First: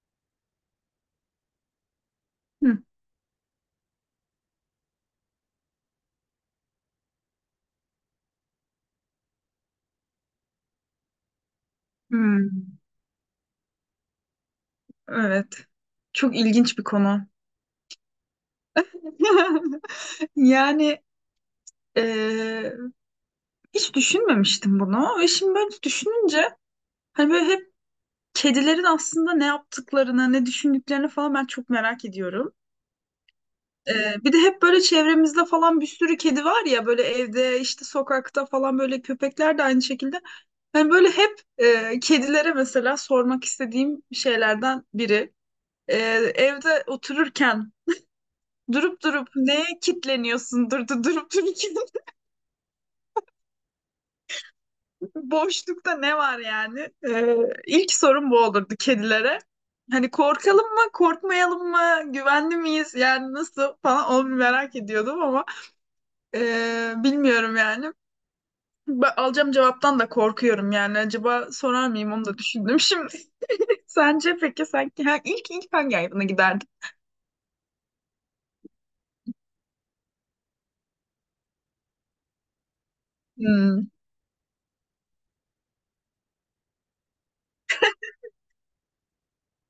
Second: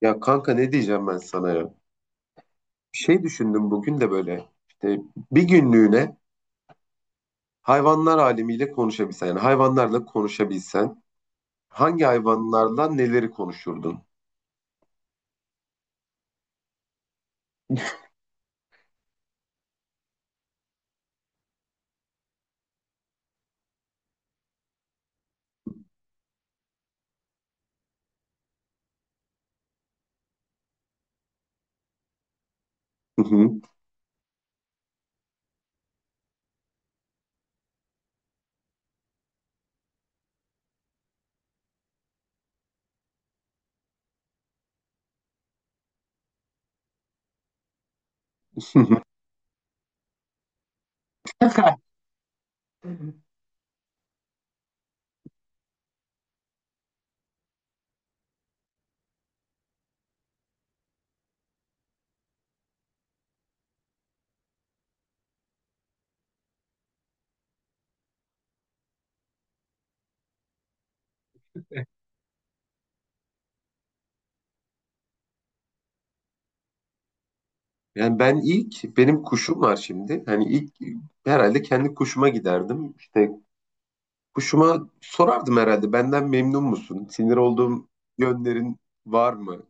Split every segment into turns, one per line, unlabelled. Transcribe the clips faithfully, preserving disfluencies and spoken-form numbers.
Ya kanka ne diyeceğim ben sana ya?
Hı.
Bir şey düşündüm bugün de böyle işte bir günlüğüne hayvanlar alemiyle konuşabilsen, yani hayvanlarla konuşabilsen hangi
Hmm,
hayvanlarla neleri konuşurdun?
evet. Çok ilginç bir konu. Yani eee, hiç düşünmemiştim bunu. Ve şimdi böyle düşününce hani böyle hep kedilerin aslında ne yaptıklarını, ne düşündüklerini falan ben çok merak ediyorum.
Hı hı.
Eee, bir de hep böyle çevremizde falan bir sürü kedi var ya böyle evde işte sokakta falan böyle köpekler de aynı şekilde. Hani böyle hep eee, kedilere mesela sormak istediğim şeylerden biri. Eee, evde otururken durup durup neye kitleniyorsun? Dur, dur- durup dururken boşlukta ne var yani? Ee, ilk sorum bu olurdu kedilere. Hani korkalım mı, korkmayalım mı, güvenli miyiz? Yani nasıl falan onu bir merak ediyordum ama ee, bilmiyorum yani. Ben alacağım cevaptan da korkuyorum yani. Acaba sorar mıyım onu da düşündüm şimdi. Sence peki sen ha, ilk ilk hangi hayvana giderdin?
Yani ben ilk, benim kuşum var şimdi. Hani ilk herhalde kendi kuşuma giderdim. İşte
Hmm.
kuşuma sorardım herhalde, benden memnun musun? Sinir olduğum yönlerin var mı?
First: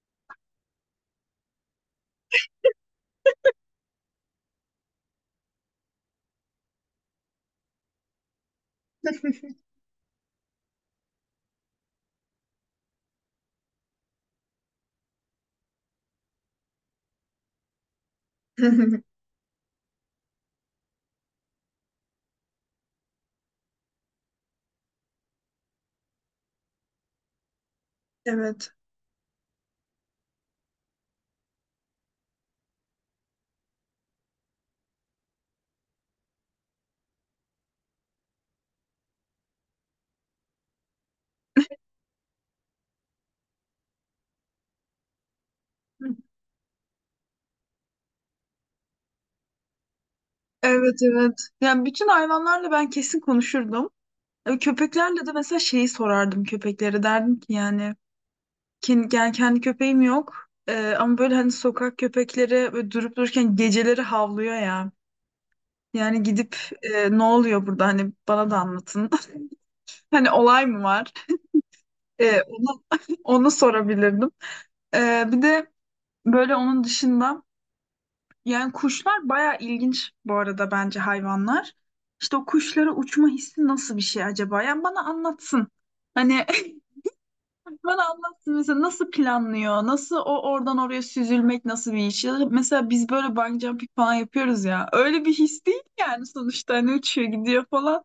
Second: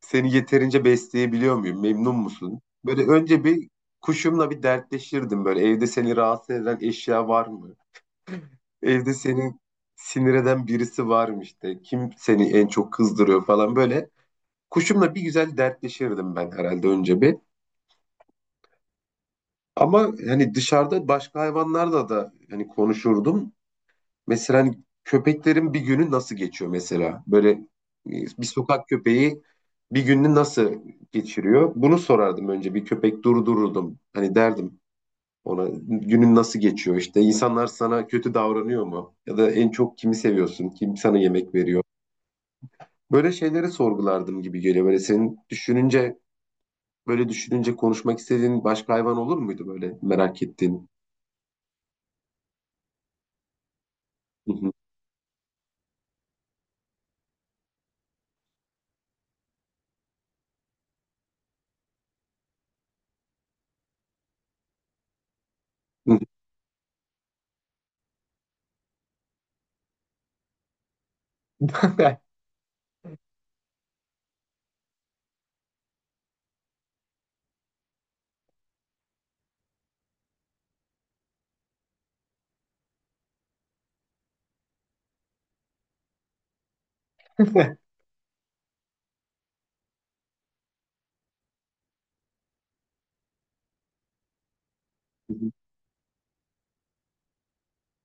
Seni yeterince besleyebiliyor muyum? Memnun musun? Böyle önce bir kuşumla bir dertleşirdim böyle. Evde seni rahatsız eden eşya var mı? Evde seni sinir eden birisi var mı işte? Kim seni en çok kızdırıyor falan böyle. Kuşumla bir güzel dertleşirdim ben herhalde önce bir. Ama hani dışarıda başka hayvanlarla da hani konuşurdum. Mesela hani köpeklerin bir günü nasıl geçiyor mesela? Böyle e, bir
Evet.
sokak köpeği bir gününü nasıl geçiriyor? Bunu sorardım, önce bir köpek durdururdum. Hani derdim ona, günün nasıl geçiyor, işte insanlar sana kötü davranıyor mu? Ya da en çok kimi seviyorsun? Kim sana yemek veriyor? Böyle şeyleri sorgulardım gibi geliyor. Böyle senin düşününce, böyle düşününce konuşmak istediğin başka hayvan olur muydu böyle merak ettiğin?
Evet, evet. Yani bütün hayvanlarla ben kesin konuşurdum. E, Köpeklerle de mesela şeyi sorardım, köpeklere derdim ki yani kendi, yani kendi köpeğim yok. E, ama böyle hani sokak köpekleri böyle durup dururken geceleri havlıyor ya. Yani gidip e, ne oluyor burada, hani bana da anlatın. Hani olay mı var? E, onu, onu sorabilirdim. E, bir de böyle onun dışında yani kuşlar baya ilginç bu arada bence hayvanlar. İşte o kuşlara uçma hissi nasıl bir şey acaba? Yani bana anlatsın. Hani bana anlatsın, mesela nasıl planlıyor? Nasıl o oradan oraya süzülmek nasıl bir iş? Ya da mesela biz böyle bungee jumping falan yapıyoruz ya. Öyle bir his değil yani sonuçta, hani uçuyor gidiyor falan.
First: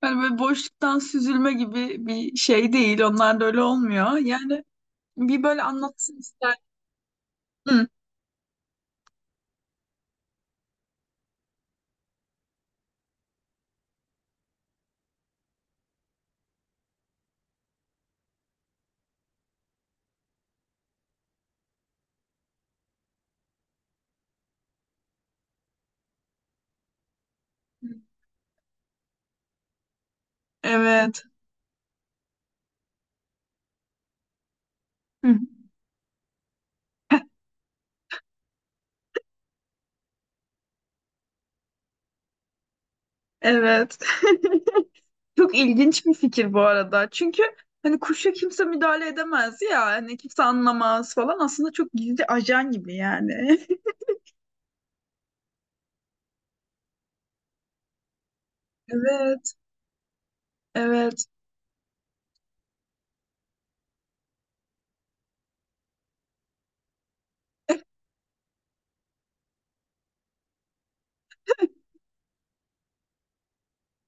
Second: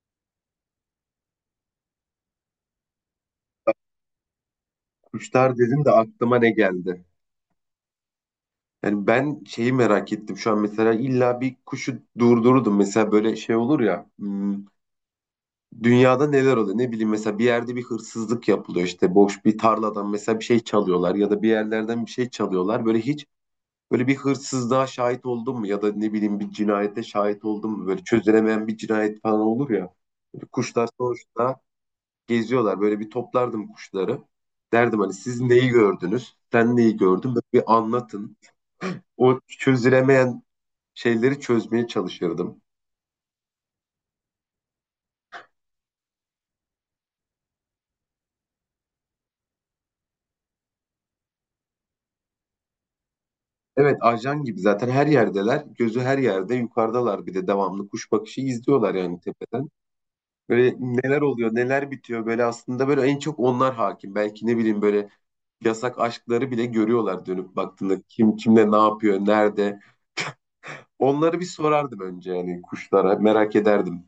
Hani böyle boşluktan süzülme gibi bir şey değil. Onlar da öyle olmuyor. Yani bir
Kuşlar
böyle
dedim de
anlatsın
aklıma ne
ister.
geldi?
Hı.
Yani ben şeyi merak ettim şu an. Mesela illa bir kuşu durdururdum, mesela böyle şey olur ya, hmm, dünyada neler oluyor ne bileyim, mesela bir yerde bir hırsızlık yapılıyor, işte boş bir tarladan mesela bir şey çalıyorlar ya da bir yerlerden bir şey çalıyorlar, böyle hiç böyle bir hırsızlığa şahit oldun mu, ya da ne bileyim bir cinayete şahit oldun mu, böyle çözülemeyen bir cinayet falan olur ya. Böyle kuşlar
Evet.
sonuçta geziyorlar, böyle bir toplardım kuşları, derdim hani
Hı.
siz neyi gördünüz, sen neyi gördün, böyle bir anlatın o çözülemeyen şeyleri, çözmeye çalışırdım.
Evet. Çok ilginç bir fikir bu arada. Çünkü hani kuşa kimse müdahale edemez ya. Hani kimse anlamaz falan. Aslında çok gizli ajan gibi yani.
Evet, ajan gibi zaten her yerdeler. Gözü her yerde, yukarıdalar, bir de devamlı kuş bakışı izliyorlar yani
Evet.
tepeden. Böyle neler
Evet,
oluyor neler bitiyor, böyle aslında böyle en çok onlar hakim. Belki ne bileyim, böyle yasak aşkları bile görüyorlar dönüp baktığında, kim kimle ne yapıyor nerede. Onları bir sorardım önce, yani kuşlara merak ederdim.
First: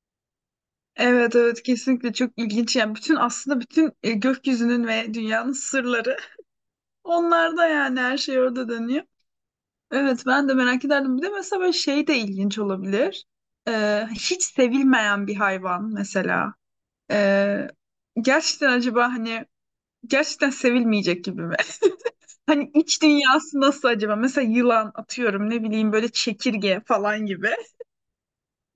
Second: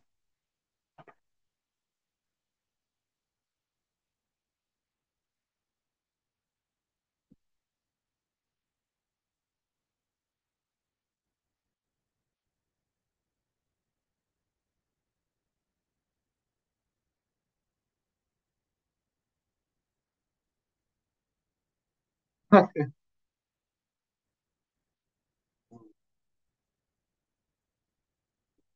evet, evet, kesinlikle çok ilginç. Yani bütün aslında bütün e, gökyüzünün ve dünyanın sırları onlarda, yani her şey orada dönüyor. Evet, ben de merak ederdim. Bir de mesela böyle şey de ilginç olabilir. Ee, hiç sevilmeyen bir hayvan mesela. Ee, Gerçekten acaba hani gerçekten sevilmeyecek gibi mi? Hani iç dünyası nasıl acaba? Mesela yılan, atıyorum, ne bileyim, böyle çekirge falan gibi.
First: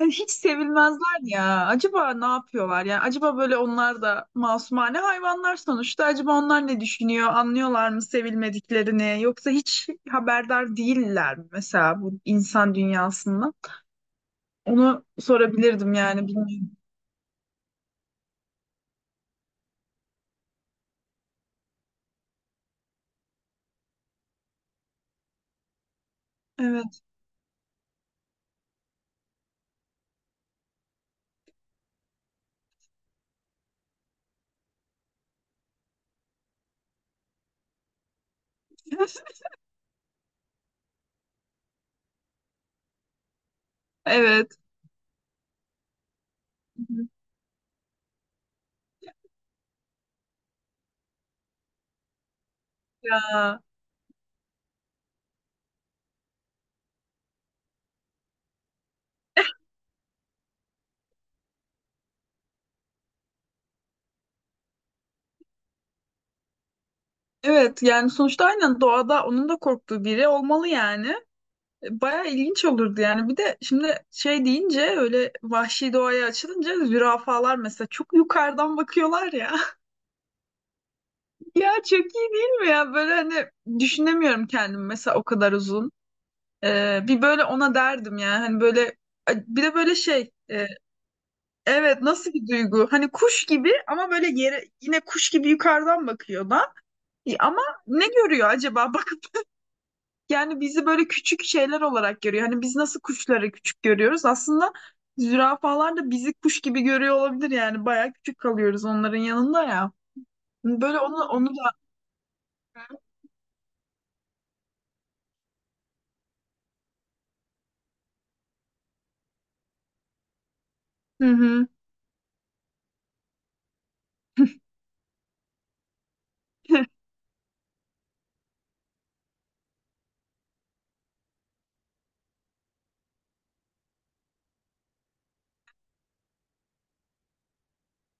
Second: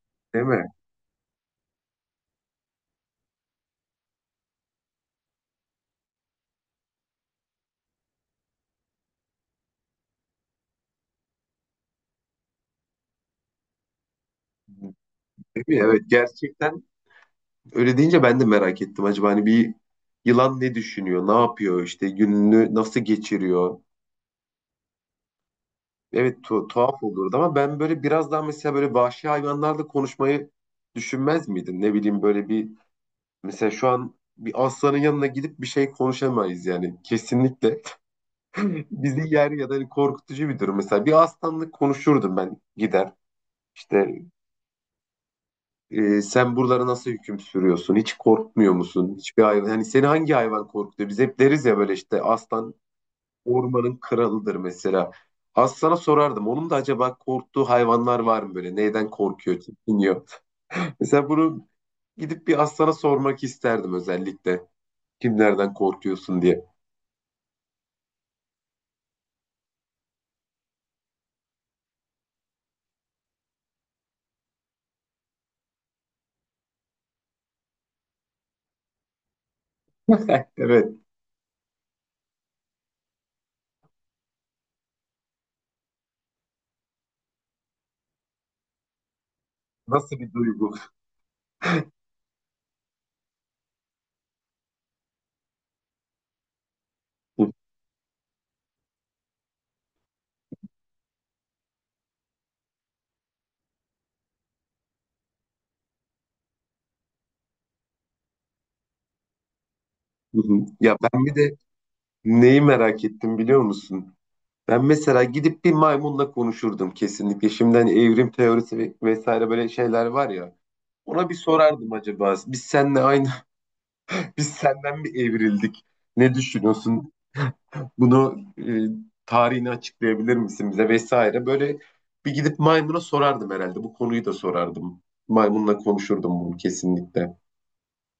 Ya hiç
Değil mi?
sevilmezler ya. Acaba ne yapıyorlar? Yani acaba böyle onlar da masumane hayvanlar sonuçta. Acaba onlar ne düşünüyor? Anlıyorlar mı sevilmediklerini? Yoksa hiç haberdar değiller mi mesela bu insan dünyasında? Onu
Değil mi?
sorabilirdim
Evet,
yani, bilmiyorum.
gerçekten öyle deyince ben de merak ettim. Acaba hani bir yılan ne düşünüyor, ne yapıyor, işte gününü nasıl geçiriyor? Evet, tu- tuhaf
Evet.
olurdu, ama ben böyle biraz daha mesela böyle vahşi hayvanlarla konuşmayı düşünmez miydin? Ne bileyim, böyle bir, mesela şu an bir aslanın yanına gidip bir şey konuşamayız yani kesinlikle. Bizi yer, ya da hani korkutucu bir durum. Mesela bir aslanla konuşurdum, ben gider işte,
Evet.
e, sen buralara nasıl hüküm sürüyorsun? Hiç korkmuyor musun? Hiçbir hayvan hani, seni hangi hayvan korkutuyor? Biz hep deriz ya böyle, işte aslan
Ya.
ormanın kralıdır mesela. Aslan'a sorardım. Onun da acaba korktuğu hayvanlar var mı böyle? Neyden korkuyor, çekiniyor? Mesela bunu gidip bir aslana sormak isterdim özellikle. Kimlerden korkuyorsun diye.
Evet, yani sonuçta aynen doğada onun da korktuğu biri olmalı yani. Baya ilginç olurdu yani. Bir de şimdi şey deyince, öyle vahşi doğaya açılınca, zürafalar mesela çok yukarıdan bakıyorlar ya.
Evet,
Ya çok iyi değil mi ya? Böyle hani düşünemiyorum kendimi mesela o kadar uzun. Ee, bir böyle ona derdim yani, hani böyle bir de böyle
nasıl
şey
bir
e,
duygu?
evet, nasıl bir duygu? Hani kuş gibi ama böyle yere yine kuş gibi yukarıdan bakıyor da. E, ama ne görüyor acaba? Bak. Yani bizi böyle küçük şeyler olarak görüyor. Hani biz nasıl kuşları küçük görüyoruz? Aslında zürafalar da bizi kuş gibi görüyor olabilir yani. Bayağı küçük kalıyoruz onların yanında ya. Hani
Ya
böyle onu
ben bir
onu
de
da.
neyi merak ettim biliyor musun? Ben mesela gidip bir maymunla konuşurdum kesinlikle. Şimdi hani evrim teorisi ve- vesaire böyle şeyler var ya.
Hı
Ona bir
hı.
sorardım acaba. Biz seninle aynı, biz senden mi evrildik? Ne düşünüyorsun? Bunu, e, tarihini açıklayabilir misin bize, vesaire. Böyle bir gidip maymuna sorardım herhalde. Bu konuyu da sorardım. Maymunla konuşurdum bunu kesinlikle.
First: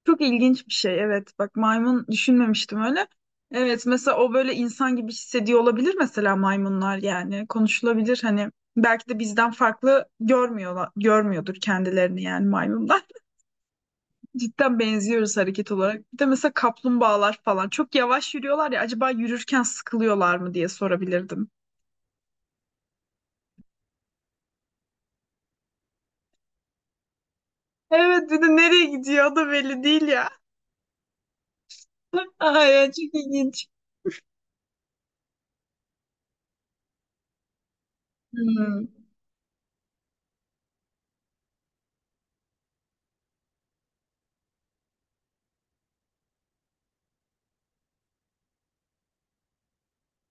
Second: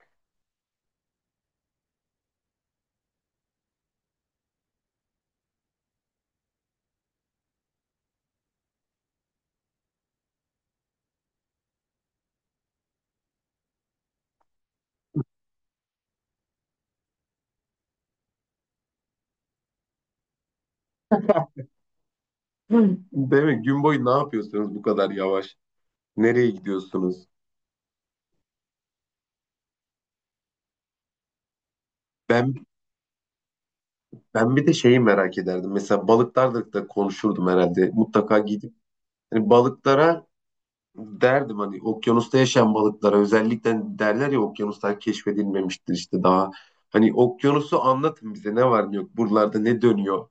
Çok ilginç bir şey. Evet. Bak, maymun düşünmemiştim öyle. Evet, mesela o böyle insan gibi hissediyor olabilir mesela, maymunlar yani konuşulabilir, hani belki de bizden farklı görmüyorlar, görmüyordur kendilerini yani maymunlar. Cidden benziyoruz hareket olarak. Bir de mesela kaplumbağalar falan. Çok yavaş yürüyorlar ya, acaba yürürken sıkılıyorlar mı diye sorabilirdim.
Hı. Değil mi? Gün boyu ne yapıyorsunuz bu kadar yavaş? Nereye gidiyorsunuz?
Evet, bir de nereye gidiyor o da belli değil ya.
Ben
Ay ya, çok ilginç.
ben bir de şeyi merak ederdim. Mesela balıklarla da konuşurdum herhalde. Mutlaka gidip
Hmm.
hani balıklara derdim, hani okyanusta yaşayan balıklara özellikle, derler ya okyanuslar keşfedilmemiştir işte daha. Hani okyanusu anlatın bize, ne var ne yok buralarda, ne dönüyor.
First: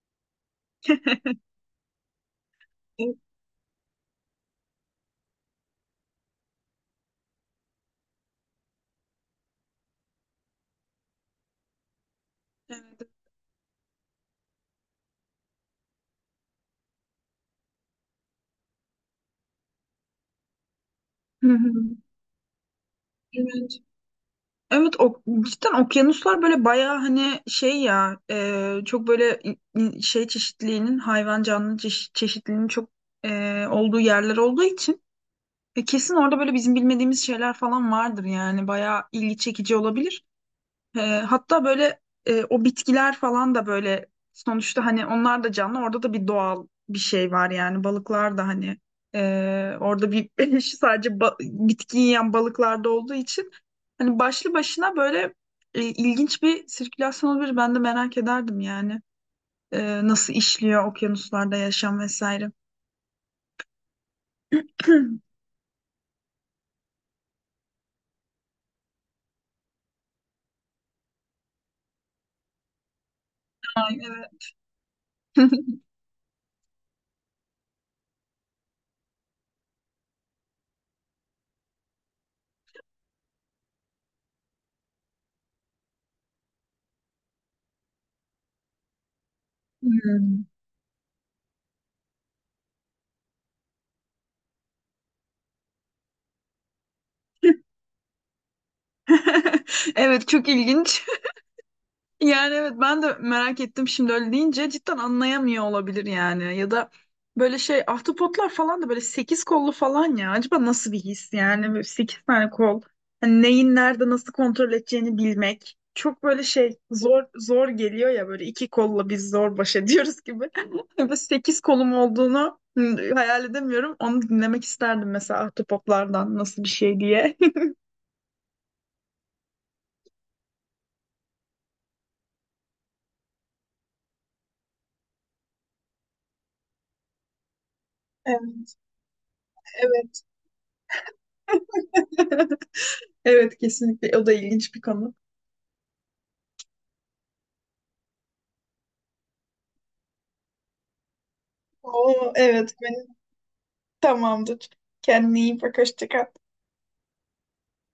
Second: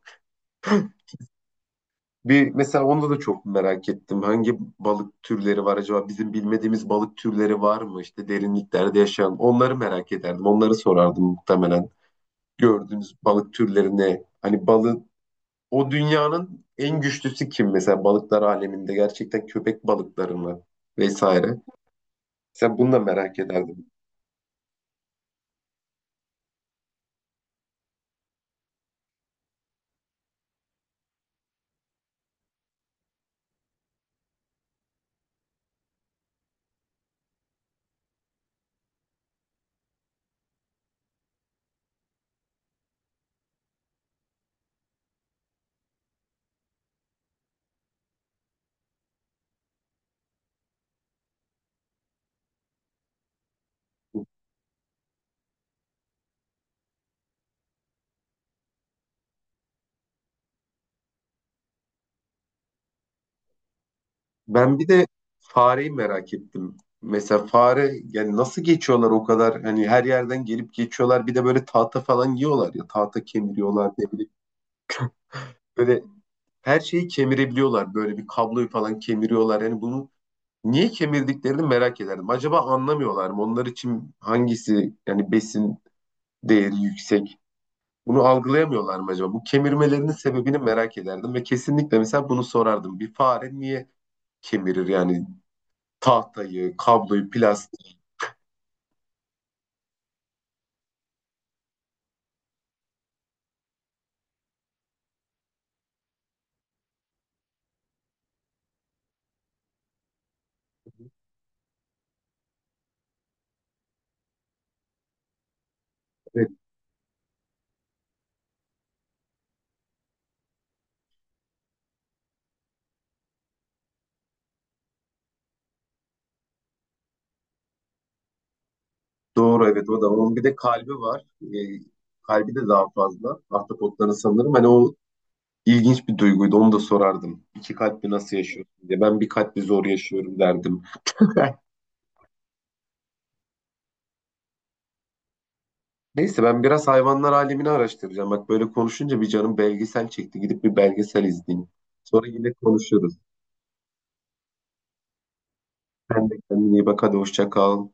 Bir mesela onda
Evet.
da çok merak ettim. Hangi balık türleri var acaba? Bizim bilmediğimiz balık türleri var mı? İşte derinliklerde yaşayan. Onları merak ederdim. Onları sorardım muhtemelen.
Evet.
Gördüğünüz balık türleri ne? Hani balık o dünyanın en güçlüsü kim mesela balıklar aleminde? Gerçekten köpek balıkları mı? Vesaire.
Hı hı.
Mesela bunu da merak
Evet.
ederdim.
Evet, o, cidden okyanuslar böyle bayağı hani şey ya, e, çok böyle i- i- şey çeşitliliğinin, hayvan canlı çeşi- çeşitliliğinin çok e, olduğu yerler olduğu için E, kesin orada böyle bizim bilmediğimiz şeyler falan vardır yani, bayağı ilgi çekici olabilir. E, hatta böyle e, o bitkiler falan da böyle sonuçta hani onlar da canlı, orada da bir doğal bir şey var yani, balıklar da hani e, orada bir sadece ba- bitki yiyen balıklarda olduğu için hani başlı başına böyle e, ilginç bir sirkülasyon olabilir. Ben de merak ederdim yani. E, nasıl işliyor okyanuslarda yaşam vesaire.
Ben bir de fareyi merak ettim. Mesela fare, yani nasıl geçiyorlar o kadar, hani her yerden gelip geçiyorlar, bir de böyle tahta falan yiyorlar ya, tahta kemiriyorlar
Ay,
ne bileyim.
evet.
Böyle her şeyi kemirebiliyorlar, böyle bir kabloyu falan kemiriyorlar, yani bunu niye kemirdiklerini merak ederdim. Acaba anlamıyorlar mı? Onlar için hangisi yani besin değeri yüksek? Bunu algılayamıyorlar mı acaba? Bu kemirmelerinin
Hmm.
sebebini merak ederdim ve kesinlikle mesela bunu sorardım. Bir fare niye kemirir yani tahtayı, kabloyu, plastiği?
Evet, çok ilginç. Yani evet, ben de merak ettim şimdi öyle deyince, cidden anlayamıyor olabilir yani. Ya da böyle şey, ahtapotlar falan da böyle sekiz kollu falan ya. Acaba nasıl bir his yani, böyle sekiz tane kol. Hani neyin nerede nasıl kontrol edeceğini bilmek. Çok böyle
Evet,
şey zor, zor geliyor ya, böyle iki kolla biz zor baş ediyoruz gibi. Böyle sekiz kolum olduğunu hı, hayal edemiyorum. Onu dinlemek isterdim mesela, ahtapotlardan nasıl bir şey diye.
doğru, evet o da. Onun bir de kalbi var. Ee, Kalbi de daha fazla. Ahtapotların sanırım. Hani o ilginç bir duyguydu. Onu da sorardım. İki kalpli nasıl
Evet,
yaşıyorsun diye. Ben bir kalpli zor
evet.
yaşıyorum derdim.
Evet, kesinlikle. O da ilginç bir konu.
Neyse, ben biraz hayvanlar alemini araştıracağım. Bak böyle konuşunca bir canım belgesel çekti. Gidip bir belgesel izleyeyim. Sonra
Oo,
yine
evet, benim
konuşuruz.
tamamdır. Kendine iyi bak, hoşça
Sen
kal.
de kendine iyi bak. Hadi hoşça kal.